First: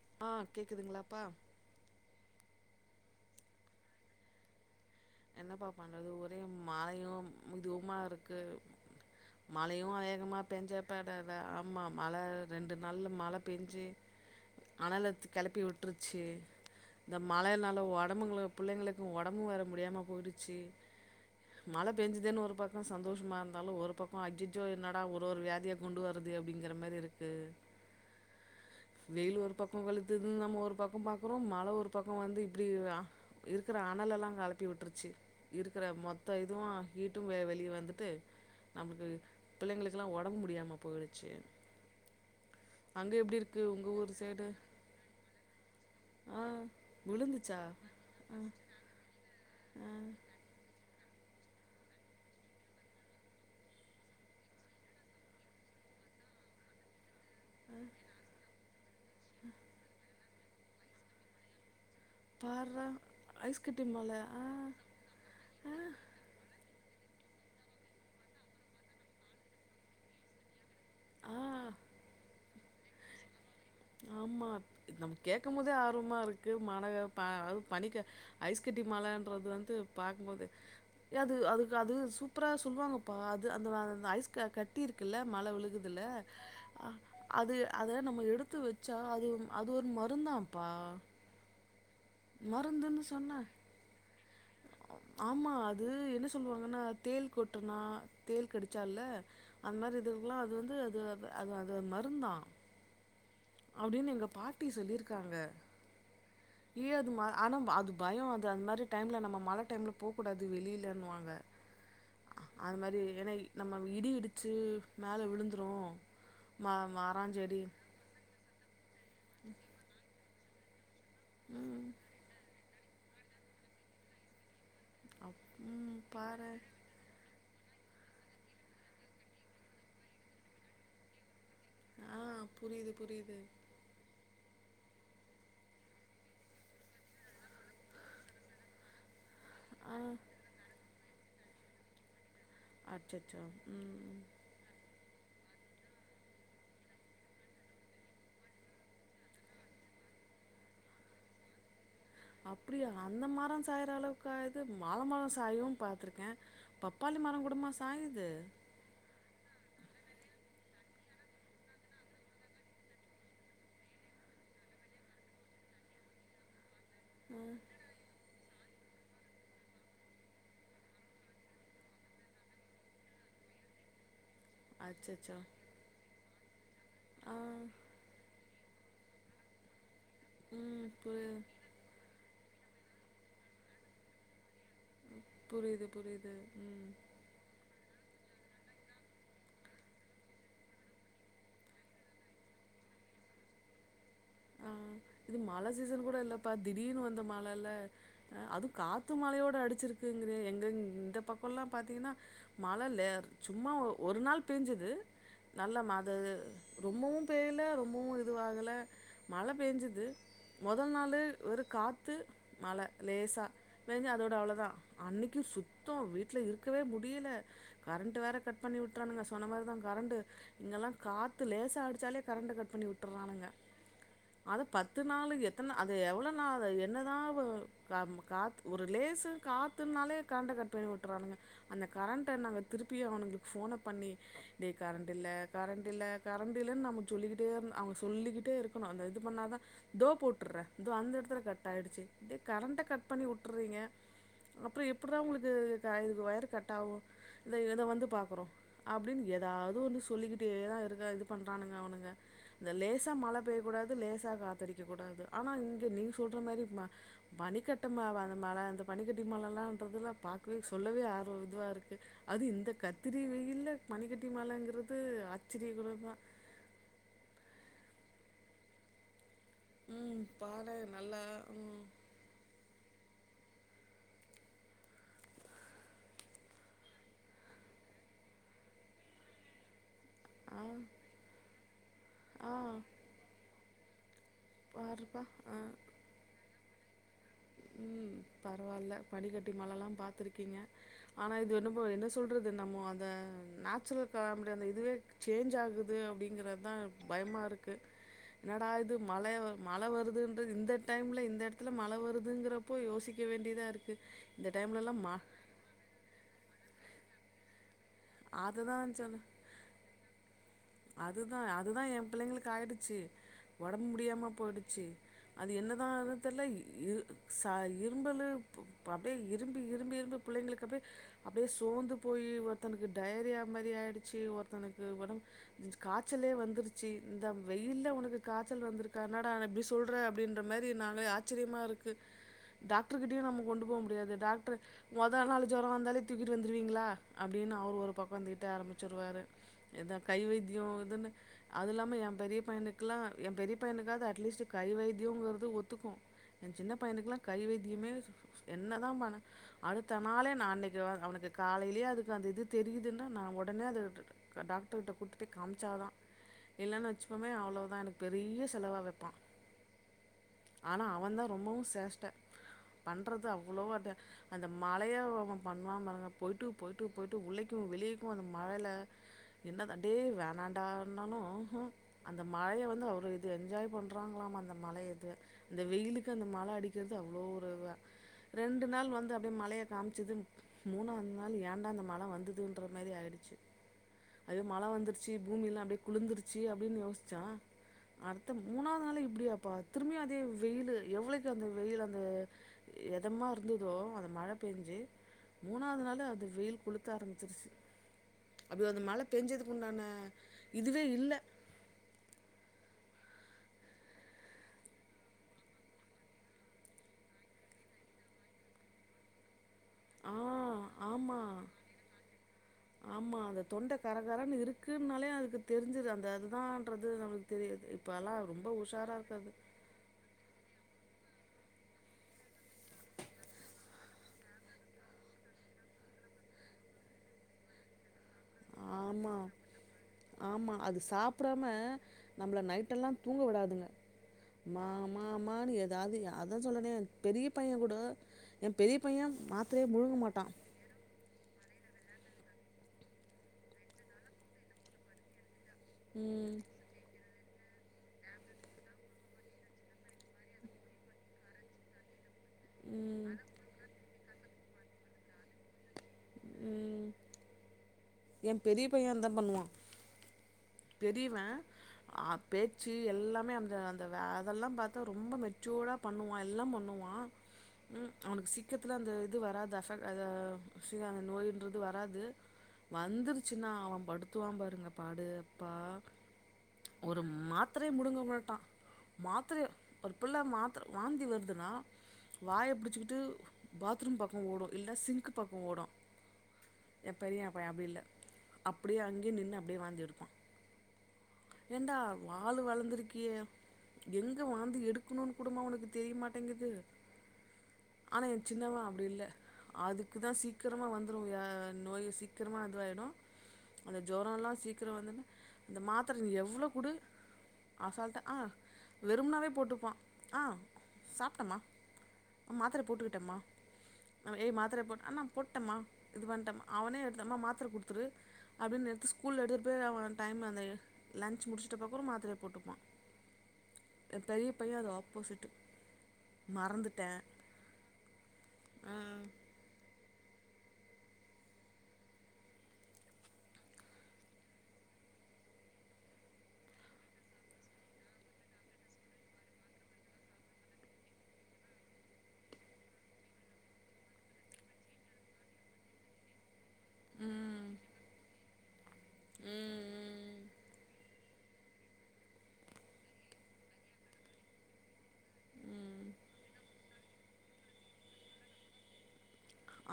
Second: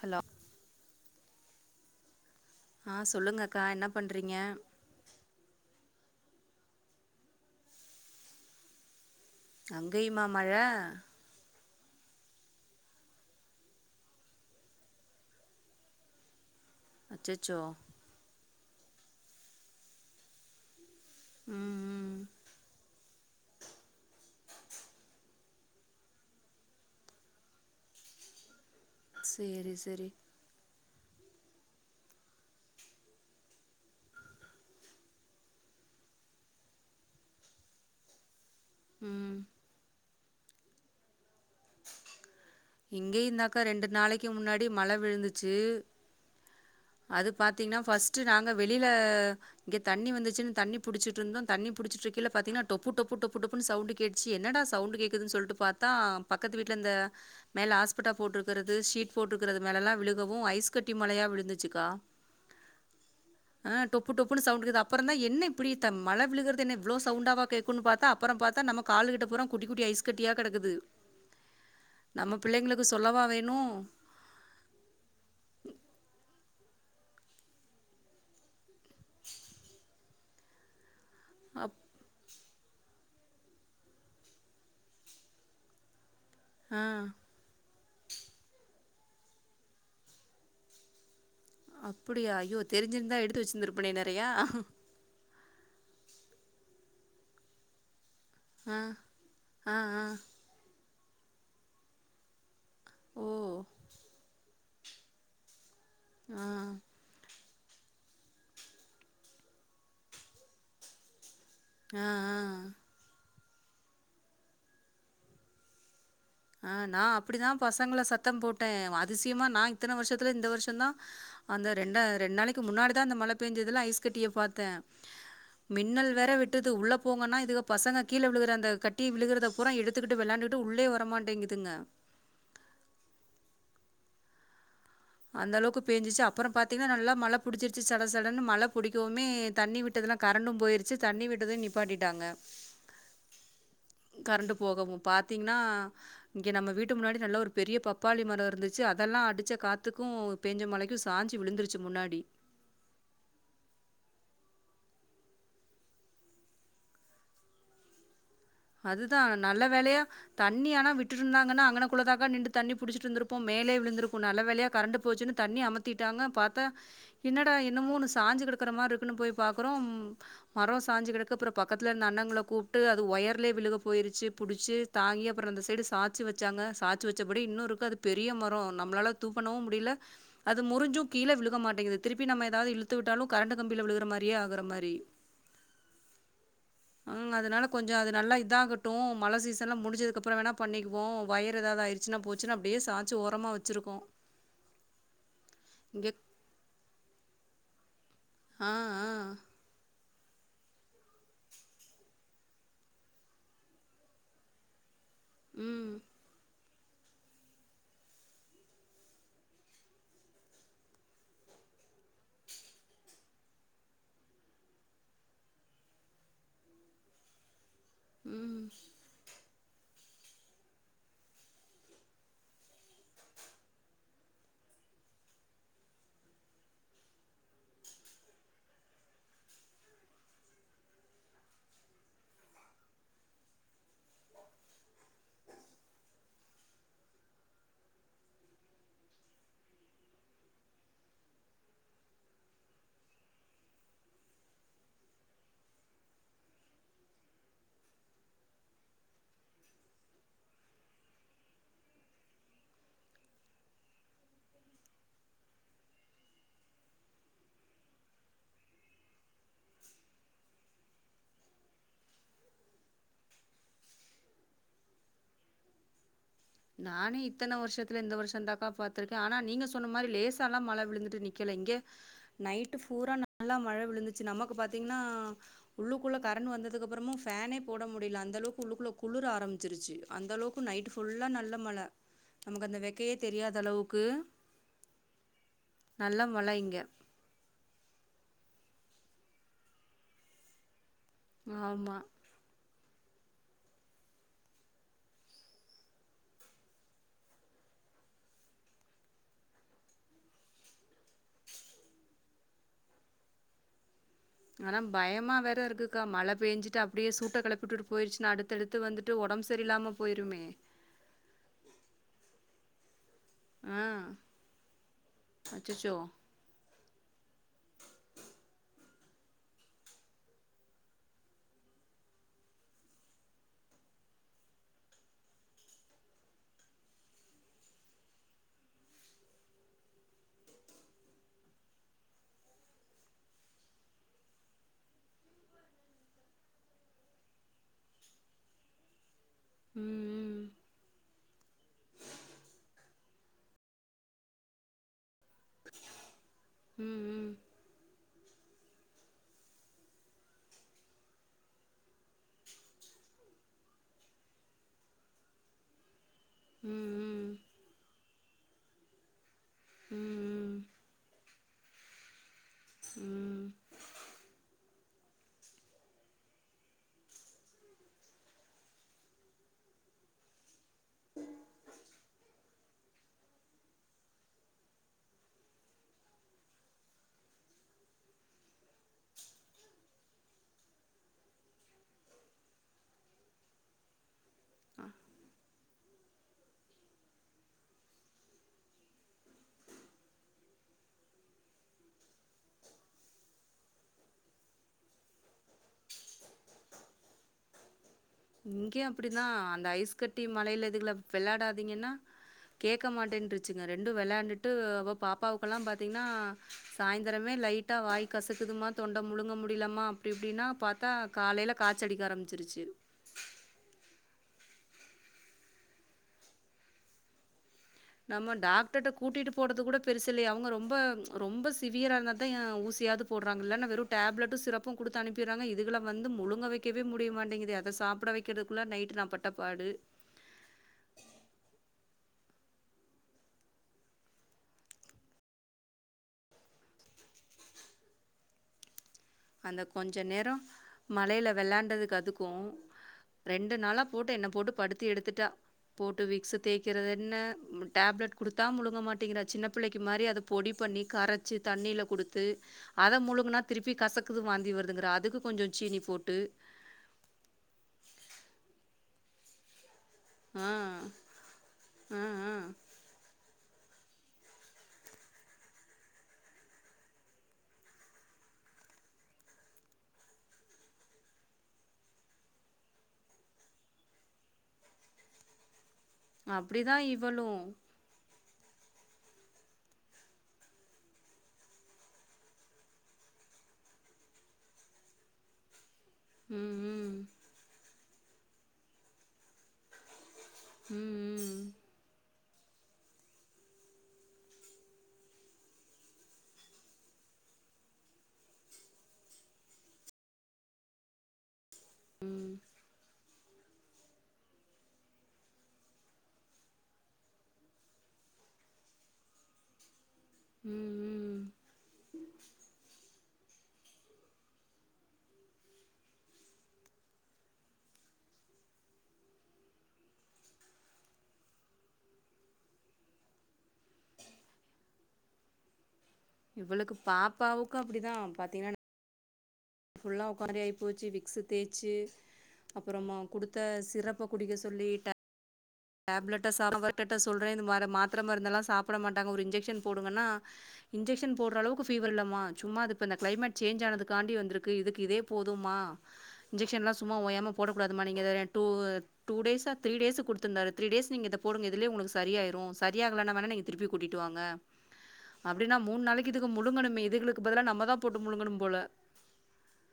Hello ஆஹ் கேக்குதுங்களாப்பா ஆஹ் சொல்லுங்க அக்கா என்ன பண்றீங்க என்னப்பா பண்றது ஒரே மாயம் இதுவுமா இருக்கு மழையும் அங்கேயுமா வேகமா மழ பெஞ்சாப்படாத ஆமா மழ ரெண்டு நாள் மழ பெஞ்சு அனல கிளப்பி விட்டுருச்சு இந்த அச்சச்சோ மழைனால உடம்புகளு புள்ளைங்களுக்கு உடம்பும் வேற முடியாம போய்டுச்சு ம் மழ ம் பெஞ்சுதேன்னு ஒரு பக்கம் சந்தோஷமா இருந்தாலும் ஒரு பக்கம் அஜிஜோ என்னடா ஒரு ஒரு வியாதியா கொண்டு வருது அப்டிங்கற மாதிரி இருக்கு வெயில் ஒரு சேரி பக்கம் சேரி வழுத்துது நம்ம ஒரு பக்கம் பக்கம் பாக்குறோம் மழ ஒரு பக்கம் வந்து இப்டி இருக்கிற அனல எல்லாம் கலப்பி விட்டுரு ச்சு இருக்கற மொத்த இதுவும் ஹீட்டும் வெளிய வந்துட்டு நம்மளுக்கு ம் பிள்ளைங்களுக்குல்லாம் உட உடம்பு முடியாம போயிடுச்சு அங்கே எப்படி இங்கயுதாக்கா இருக்குது ரெண்டு உங்கள் ஊர் நாளைக்கு சைடு முன்னாடி மழ விழுந்துச்சு ஆ அது விழுந்துச்சா பாத்தீங்கன்னா ஃபஸ்ட் நாங்க வெளில இங்க தண்ணி வந்துச்சின்னு தண்ணி புடுச்சட்டுருந்தோம் தண்ணி புடுச்சுட்றுக்கேல பாத்தீங்கன்னா டொப்பு டொப்பு டொப்பு டொப்புன்னு சவுண்டு கேட்டுச்சு என்னடா சவுண்டு கேட்குதுன்னு சொல்ட்டு பாத்தா பக்கத்து வீட்ல அந்த மேல ஹாஸ்பிட்டா போட்ரு க்கிறது சீட் போட்டுக்கிறது மேலல்லாம் விழு கவும் ஐஸ் கட்டி மழையா விழுந்துச்சு க்கா பாரு ஐஸ் கட்டி ஆஹ் டொப்பு மலை டொப்புன்னு ஆ சவுண்ட் கேக்குது அப்புறம் தான் என்ன இப்டி மழ விழுகுறது என்ன அவ்ளோ சவுண்டாவா கேக்குனு பாத்தா அப்புறம் பாத்தா நம்ம காலு கிட்ட பூரா குட்டி குட்டி ஐஸ் கட்டியா கெடக்குது ஆ நமக் பிள்ளைங்களுக்கு சொல்லவா வேணும் ஆமா நம் கேக்குமோதே ஆர்வமா இருக்கு மாணக பா அது பணிக்க ஐஸ் கட்டி மழன்றது வந்து பா மோது எது அதுக்கு அப் அது சூப் ப்புற சொல்வாங்கப்பா அது அந்த அ ஐஸ் க கட்டி இருக்குல்ல மழ விழுகுதுல ஆ. அ அது அத நம்ம எடுத் வச்சா அதும் அது ஒரு மருந்தாப்பா அ அப்புடியா, ஐயோ தெரிஞ்சிருந்தா எடுத்து வச்சிருந்திருப்பனே நெறையா ஆமா அது என்ன சொல்லுவாங்கனா தேள் கொட்டுனா தேள் ஆ. கடிச்சால்ல ஆ, அந்த மாரி ஆ. இதுக்குலா அது வந்து இது வ அது அது மருந்தா ஓ! அப்டின்னு எங்க பாட் டி சொல்லிருக்காங்க ஆ. ஏ அது ம ஆனா அது பயோ அது அந்த மாரி டைம்ல நம்ம மழ டைம்ல் போகூடாது வெளிலன்னுவாங்க அ ஆ அது மாரி ஏன்னா நம்ம இடி இடிச்சு மேல விழுந்துரு ம ஆ நா அப்டிதா மரஞ்செடி பசங்கள சத்தம் போட்ட அது அதிசியமா நா இத்தன வருசத் த்துல இந்த வருசந்தா அந்த ம் ரெண்டா ரெண்ட்நாளைக் கு முன்னாடி தா அந்த மழ பேஞ்சதுல்ல ஐஸ் கட்டிய பாத்த அப் ம் மின்னல் வேற பாரே வெட்டுது உள்ள போங்கனா இதுக பசங்க கீழ விழுகுற அந்த கட்டி விழுகுறத பூரா எடுத்துக்குட்டு வெளாண்டுட்டு உள்ளே வர மாட் ஆ புரிது புரிது அந்த அளவுக்கு பேஞ்சுச்சு அப்பறோ பாத்தீங்னா நல்லா மழ புடிச்சிருச்சு சட சடன்னு மழ புடிக்கவு மே தண்ணி ஆ விட்டதுல கரண்டும் போய்ரு சி தண்ணி விட்டதும் நிப்பாட்டிட்டாங்க அச்சச்சோ ம் பாத்திங்னா இங்க நம்ம வீட்டு முன்னாடி நல்ல ஒரு பெரிய பப்பாளி மர இருந்துச்சு அதெல்லா அடிச்ச காத் துக்கு பேஞ்ச மழைக்கு சாஞ்சு விழுந்துருச்சு முன்னா அப்டியா அந்த மர சாயற அளவுக்கா ஆயிருக் கு வாழ மர சாயு பாத்துருக்கே பப்பாளி மரங்கூடமா சாயிது அதுதா நல்ல வேளையா தண்ணி ஆனா விட்டுருந்தாங்கன்னா அங்கனக்குள்ளதாக்கா நின்டு தண்ணி புடிச்சிட்டு இருந்திருப்போ மேலே விழுந்திருக்கு நல்ல வேளையா கரண்ட் போச்சுன்னு தண்ணி அமுத்திட்டாங்க பாத்தா என்னடா என்னமோ ஒண்ணு சாஞ்சி கெடக்க ற மார் இருக்குனு போய் பாக்கறோ மர சாஞ்சு கெடக்கு அப்பற பக்கத்துல இருந்த அண்ணாங்கள கூப்ட்டு அது ஒயர் லயே விழுகப் போயிருச்சு புடிச்சு தாங்கி அச்சச்சோ அப்பற அந்த சைடு சாச்சி வெச்சாங்க சாச்சு ஆ வெச்சபடி இன்னு இருக்கு அது பெரிய மர நம்ளால தூக்கணவு முடில அது ம் முறிஞ்சு கீழ புரியுது விழுக மாட்டிங்குது திருப்பி நம்ம எதாது இழுத் றுத்து விட்டாலு கரண்ட் கம்பில விழுகுற மாரியே ஆகுறோ மாரி புரியுது புரியுது ம் அ அதனால கொஞ்சோ அத நல்லா இதாகட்டு மழ சீசன்லா முடிஞ்சதுக்கப்பறோ வேணா பண்ணிக்குவோ. வயிரு எதாவது ஆயிருச்சுன்னா போச்சுன்னா அப்டியே சாச்சி ஓரமா வச்சுருக்கோ. ஆ இது மழ சீசன் கூட இல்லப்பா திடீர்னு வந்த மழ மழ ஆ அதுவு ஆ காத்து மழையோட அடிச்சுருக்கு. எங்க எங்க இந்த பக்கோல்லா பாத்தீங்கன்னா மழ லே சும்மா ஒரு நாள் பேஞ்சுது நல்ல ம் மாது ரொம்பவு பேயல ரொம்பவு இதுவாகல. மழை பேஞ்சது மொதல் நாளு வெறு காத்து, மழை லேசா பேஞ்சு அதோட அவ்ளோதா. அன்னக்கி சுத்தோ, வீட்ல இருக்கவே முடியல. கரண்ட் வேற ம் கட் பண்ணி விட்றானுங்க. சொன்ன மாரி ஆ கரண்டு இங்கெல்லா காத்து லேசா அடிச்சாலே கரண்ட்ட கட் பண்ணி வுட்டுர்றானுங்க. அத பத்து நாளு எத்தன அது எவ்ளோ நாளு என்னதா ஒரு கா-காத் ஒரு லேச காத்துன்னாலே கரண்ட்ட கட் பண்ணி விட்றானுங்க. அந்த கரண்ட்ட நாங்க திருப்பி அவனுங்களுக்கு போன பண்ணி டேய் கரண்ட் இல்ல, கரண்ட் இல்ல, கரண்ட் இல்லன்னு நம்ம சொல்லிக்கிட்டே இருந் அவுங்க சொல்லிக்கிட்டே ட்டே இருக்கணு அத இது பண்ணாதா இதோ போட்டுர்ரே இதோ அந்த எடத்துல கட் ஆய்டுச்சு. டேய் கரண்ட்ட கட் பண்ணி வுட்டுறீங்க. அப்றோ எப்புர்றா ஒங்ளுக்கு த இது வயரு கட் ஆகு இந்த இத இத வந்து பாக்குறோ அப்டினு ஏதாவது ஒண்ணு சொல்லிக்கிட்டேதா இருக்க இந்த இது பண்றானுங்க அவனுங்க. இந்த லேசா மழ பே பேயக்கூடாது, லேசா காத்தடிக்கக் கூடாது. ஆனா இங்க நீங்க சொல்ற மாரி ப பனிக்கட்ட மா மழ இந்த பனிக்கட்டி மழெல்லான்றதுல்ல சொல்லவே ஆர்வ இதுவா இருக்கு. அது இந்த கத்திரி வெயில்ல பனிக்கட்டி மழைங்கறது ஆச்சரியக்குறிதா நானே இத்தன வருஷத்துல இந்த வருஷோ தாக்கா பாத்திருக்கே. ஆனா நீங்க சொன்ன மாரி ம் லேசா எல்லா பாரே மழை நல்லா விழுந்துட் நிக்கல இங்க. ம் நைட் பூரா நல்லா மழ விழுந்துச்சு. நமக்கு பாத்தீங்ன்னா உள்ளுக்குள்ள கரண்ட் வந்ததுக்கப்பறமு ஃபேனே போட முடில. அந்த அளவுக்கு உள்ளுக்குள்ள குளுர ஆரம்பிச்சிருச்சு. அந்த ஆ அளவுக்கு நைட் ஃபுல்லா நனஞ் நல்ல மழ. ஆ நமக்கு அந்த வெக்கையே தெரியாத அளவு க்கு பாருப்பா ஆ நல்ல மழ இங்க. ம் பரவால்ல பனிக்கட்டி மழல்லா பாத்துருக்கீங்க. ஆனா இது என்னமோ ஆமா. என்ன சொல்றது? நம்மோ அ அ நேச்சுரல் கலாமிட்டி அந்த இதுவே சேஞ்ச் ஆகுது அப்டிங்கிறதா பயமா இருக்கு. என்னடா இது மழைய மழ வருதுன்றது இந்த டைம்ல இந்த எடத்துல மழ வருது இதுங்குறப்போ யோசிக்க வேண்டியதா இருக் ஆனா பயமா வேற இருக்குக்கா மழ பேஞ்சுட்டு அ அப்டியே சூட்ட கெளப்பி உட்டுட்டு போயிடுச்சுனா அடுத்தடுத்து வந்துட்டு ஒடம்பு சரியில்லாம போயிருமே அதுதா அதுதா ஏ பிள்ளைங்களுக்கு ஆயிடுச்சு ஆ. ஒடம்பு முடியாம போயிடுச்சு அது அச்சச்சோ! என்னதானு தெர்ல இ ச இரும்பலு அப்டியே இரும்பி இரும்பி இரும்பி புள்ளைங்களுக்கு அப்புடியே அப்டியே சோந்து போய் ஒருத்தனுக்கு டடைரியா மாரி ஆயிடுச்சு ஒருத்தனுக்கு ஒடம்பு காய்ச்சலே வந்துருச்சு இந்த வெயில்ல உனக்கு காய்ச்சல் வந்துருக்கா என்னடா எப்டி சொல்ற அப்டின்ற மாரி நாங்களே ஆச்சரியமாக இருக்கு டாக்டரு கிட்டயு நம்ம கொண்டு போக முடியாது டாக்டரு மொத நாலு ஜுரோ வந்தாலே தூக்கிட்டு வந்துருவீங்களா அப்டின்னு அவர் ஒரு பக்கோ திட்ட ஆரம்பிச்சுருவாரு எதா கை வைத் ம், ம். போதுன்னு அது இல்லாம ஏ பெரிய பையனுக்குல்லா ஏ பெரிய பையனுக்காக அட்லீஸ்ட் கை வைத் வைத்யோங்கறது ஒத்துக்கு எ சின்ன ம், பையனுக்குல்லா ம். கை வத்தியமே சூ என்ன தா பண்ணே அடுத்தனாளே நா அன்னைக்கி அவந் அவனுக்கு காலையிலயே அதுக்கு அந்த இது தெரியுதுன்னா நா ஒடனே அது டாக்டருர்கிட்ட குட் டி காமிச்சாதா ம், இல்லன்னு வச்சுப்போமே ம். அவ்ளோவுதா பெரிய செலவா வெப்பா உம் உம் ஆனா அவன் தா ரொம்பவு சேஷ்ட பண்றது ம். அவ்ளோவோ அந்த அந்த மழையாக அவ பண்ணுவா பாருங்க போய்ட்டு போய்ட்டு போய்ட்டு உள்ளைக்கு வெளியேக்கு அந்த மழையில என்ன தா டு வேணான்டானு அந்த மழைய வந்து அவ்ளோ வந்து இது என்ஜாய் பண்றாங்களாமா அந்த மழைய இது அந்த வெயிலுக்கு அந்த மழ அடிக்கிறது அவ்ளோ ஒரு வ ரெண்டு நாள் வந்து அப்டியே மழையே காமிச்சது மூணாவன் நாள் ஏண்டா அந்த மழ வந்ததுன்ற மேரி ஆயிடுச்சு ஐயோ மழ வந்துருச்சு பூமியேல்லா அப்டியே குளிந்தருச்சு அப்டின்னு யோசிச்சா அடுத்த மூணாவது நாள்ல இப்டியாப்பா திரும்பியு அதே வெயிலு எவ்ளோக்கு அந்த வெயிலு அந்த எதமா இருந்ததோ அந்த மழ பெஞ்சு மூணாவது நாள் அந்த வெயில் கொலு தரம்பிச்சிருச்சு இங்கேயு அப்டி தா அந்த ஐஸ் கட்டி மலையில இதுவே இதுங்கல இல்லை வெள்ளாடாதீங்கன்னா கேட்க மாட்டேன்ருச்சுங்க ரெண்டு வெள்ளாண்டுட்டு அவோ பாப்பாவுக்கெல்லா பாத்தீங்ன்னா சாயந்தரமே லைட்டா வாய் கசக்குதுமா தொண்ட முழுங்க மு டியலமா அப்டி ஆ இப்டின்னா பாத்தா காலேயில காச்சடிக்க ஆரம்பிச்சிருச்சு ஆமா அந்த தொண்டை கரகரன்னு இருக்குனாலே அதுக்கு தெரிஞ்சுது அந்த அதுதான்றது நமக்கு தெரியு நம்ம டாக்டர்ட கூட்டிட்டு போறது கூட பெருசு இல்லைய அவுங்க ரொம்ப ரொம்ப சிவியராயிருந்தா தா எ ஊசியாவது போடறாங்கள இன்னா வெறும் டேப்லட்டு சிறப்பு குடுத்து அனுப்பிறாங்க இதுளை வந்து முழுங்க வைக்கவே முடியமாட்டேங்குது அத சாப்பிட வை ஆமா ஆமா அது சாப்டாம நம்மள நைட்டெல்லா தூங்க விடாதுங்க மா மா மான்னு ஏதாது அதா சொல்றனே பெரிய பையன் கூட எ பெரி அந்த கொஞ்சோ நேரோ மழையில வெள்ளான்டதுக் டதுக்கு ரெண்டு நாளா போட்டு என்ன போட்டு படுத்தி எடுத்துட்டா போட்டு விக்ஸு ம் தேக்கறதேன்ன டேப்லெட் கொடுத்தா முழுங்க மாட்டேங்கர சின்ன புள்ளைக்கு மாரி அத பொடி பண்ணி கரைச்சு தண்ணியில குடுத் து அத ம் முழுங்கனா திருப்பி கசக் குது வாந்தி வருதுங்கர அதுக்கு கொஞ்சோ சீனி போ ட்டு எ பெரிய பைய அந்தா பண்ணுவா ஆ பெரியவ ஆ அஹ் ஆ பேச்சு எல்லாமே அந்த நா அதெல்லா பாத்தா ரொம்ப மெச்சூர்டா பண்ணுவா எல்லா பண்ணுவா, ம் அவனுக்கு சீக்கரத்ல அந்த இது வராது அச அந்த நோயின்றது வராது வந்துருச்சினா அவன் படுத்துவான் பாருங்க பாடு ப்பா அப்படிதா இவளு மாத்ரய ஒரு பிள்ள மாத்ர வாந்தி வருதுனா வாய புடிச்சுகிட்டு பாத்ரூம் பக்கோ ஓடு இல்ல சிங்க் பக்கோ ஓடு உம் எ உம் பெரிய பைய அப்டி இல்ல அப்டியே அங்கியே நின்னு அப்டியே வாந்தியெடுப்பா ம் என்டா ஆளு வளந்துருக்கியே எங்க வாந்தி எடுக்கணுன்னு கூடுமா உனக்கு தெரியமாட்டேங்குது, ஆனா எ சின்னவ அப்டில்ல, அதுக்குதா சீக்ரமா வந்த்றும் அ நோய்ஸ் கிருமா [unintelligible] அந்த ஜொரலா சீக்ரம் வந்துன்ன அந்த மாத்ர எவ்ளோ குடு அசால்டா ஆ வெறும்னாவே போட்டுப்பா ஆ ம் ம் சாப்டமா மாத்தர போட்டுக்கிட்டமா ஏய் மாத்ர போடு அம்மா போட்டமா, இது பண்ட்டமா அவனே எடுத் இந்தமா மாத்ர குடுத்துரு அப்டினு நிறுத்து ஸ்கூல எடுதுட் போய் அவ டைம் அந்த லன்ச் முடிச்சிட்ட அப்றம் மாத்ரய போட்டுப்பா. எ பெரிய பையன் அது ஆப்போசிட்டு் இவளுக்கு பாப்பாவுக்கு அப்டிதான் பாத்தீங்னா ஆ ஃபுல்லா உக்காரி ஆயி போச்சு விக்சு தேச்சு, அப்புறமா குடுத்த சிரப்ப குடிக்க சொல்லி ட டேப்லெட்ட சாப்டட்ட சொல்ற இந்த மார மாத்ர மருந்தல்லா சாப்பட மாட்டாங்க, ஒரு இன்ஜக்சன் போடுங்கன்னா இன்ஜக்சன் போடறளவுக்கு ஃபீவர் இல்லம்மா சும்மா அது இப்ப இந்த கிளைமேட் சேஞ்ச் ஆனதுக்காண்டி வந்திருக்கு இதுக்குதே போதும்மா. இன்ஜக்சன்லா சும்மா ஓயாம ம் போடக்கூடாதுமா நீங்க அத டூ டூ டேஸா த்ரீ டேஸா ம் குடுத்துருந்தாரு. பேசி நீங்க இத போடுங்க இதுலயே உங்ளுக்கு சரியாயிரு சரியாகலனா வேணா நீங்க திருப்பி கூட்டிட்டு வாங்க அப்டினா, மூணு ம் நாளைக்கு இதுக முழுங்கணுமே இதுகளுக்கு பதுலா நம்மதா போட்டு முழுங்கனும் போல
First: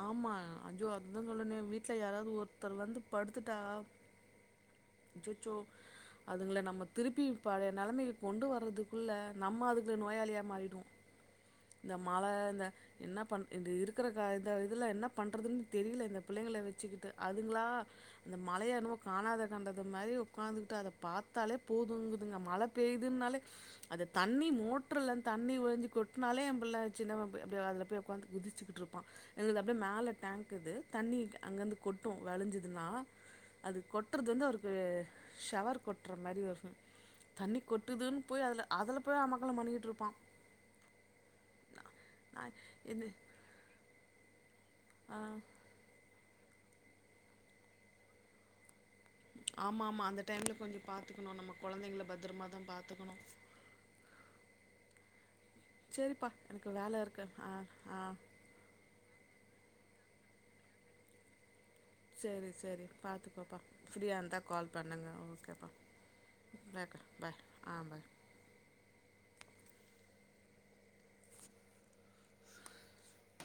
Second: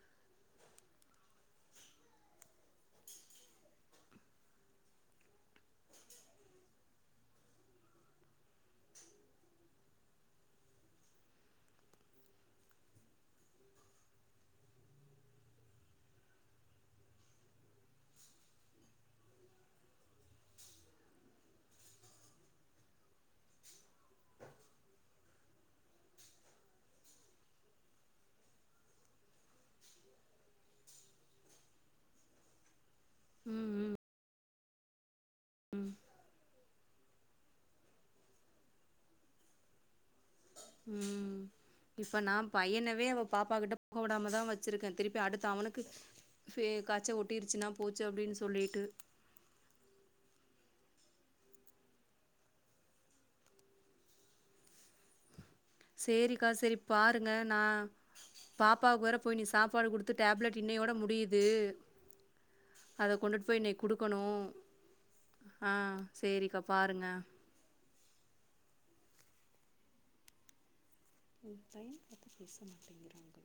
ஆமா அச்சோ அதான் சொல்ரனே வீட்ல யாராவது ஒருத்தர் வந்து படுத்துட்டா, அச்சச்சோ அதுங்கல நம்ம திருப்பி பழைய நெலமைக்கு கொண்டு வர்றதுக்குள்ள நம்ம அதுக்குள்ள நோயாளியா மாறிடுவ இந்த மழ இந்த என்ன பண் இருக்கற க இந்த இதுல என்ன பண்றதுனு தெரில இந்த பிள்ளைங்கள வச்சுகிட்டு அதுங்களா அந்த மழய என்னமோ காணாத கண்டத மாரி உக்காந்துகிட்டு அத பாத்தாலே போதுங்குதுங்க மழ பெய்துனாலே அது தண்ணி மோட்டர்ல தண்ணி ஒழிஞ்சு கொட்னாலே எம் பிள்ள சின்னவ அப்டியே அதுல போய் உட்காந்து குதிச்சிகிட்ருப்பா எங்ளுது அப்டியே மேல டேங்க்குது தண்ணி அங்கந்து கொட்டும் வளிஞ்சிதுனா. அது கொட்றது வந்து அவருக் அது ஷவர் கொட்ற மாரி ஒரு தண்ணி கொட்டுதுன் போய் அதுல அதுல போய் அமக்களம் பண்ணிகிட்ருப்பா உம் இப்ப நா பையனவே என்ன அவ பாப்பா கிட்ட போகவிடாமதா வச் வச்சிருக்க ஆ திருப்பி அடுத்து அவுனுக்கு பே காய்ச்ச ஒட்டிறுச்சுனா போச்சு அப்டினு சொல்லிட்டு ஆமா ஆமா அந்த டைம்ல கொஞ்ச பாத்துக்கணு நம்ம கொழந்தைங்கள பத்ரமாதா பாத்துக்கணு சேரிப்பா சேரிக்கா எனக்கு சேரி வேல இருக்கு பாருங்க ஆ நா ஆ பாப்பாவுக் வேற போயி நிஷ் சாப்பாடு குடுத்து டேப்லெட் இன்னையோட முடியுது சரி சரி அத கொண்டுட்டு பாத்துக்கோப்பா, போய் இன்னைக்கு ஃப்ரியா குடுக்கணு இருந்தா கால் பண்ணுங்க, ஓகேப்பா ஆ சேரிக்கா லேக் பாருங்க பாய் ஆ பாய் உ டைம் பாத்து பேச மாட்டேங்கிறாங்க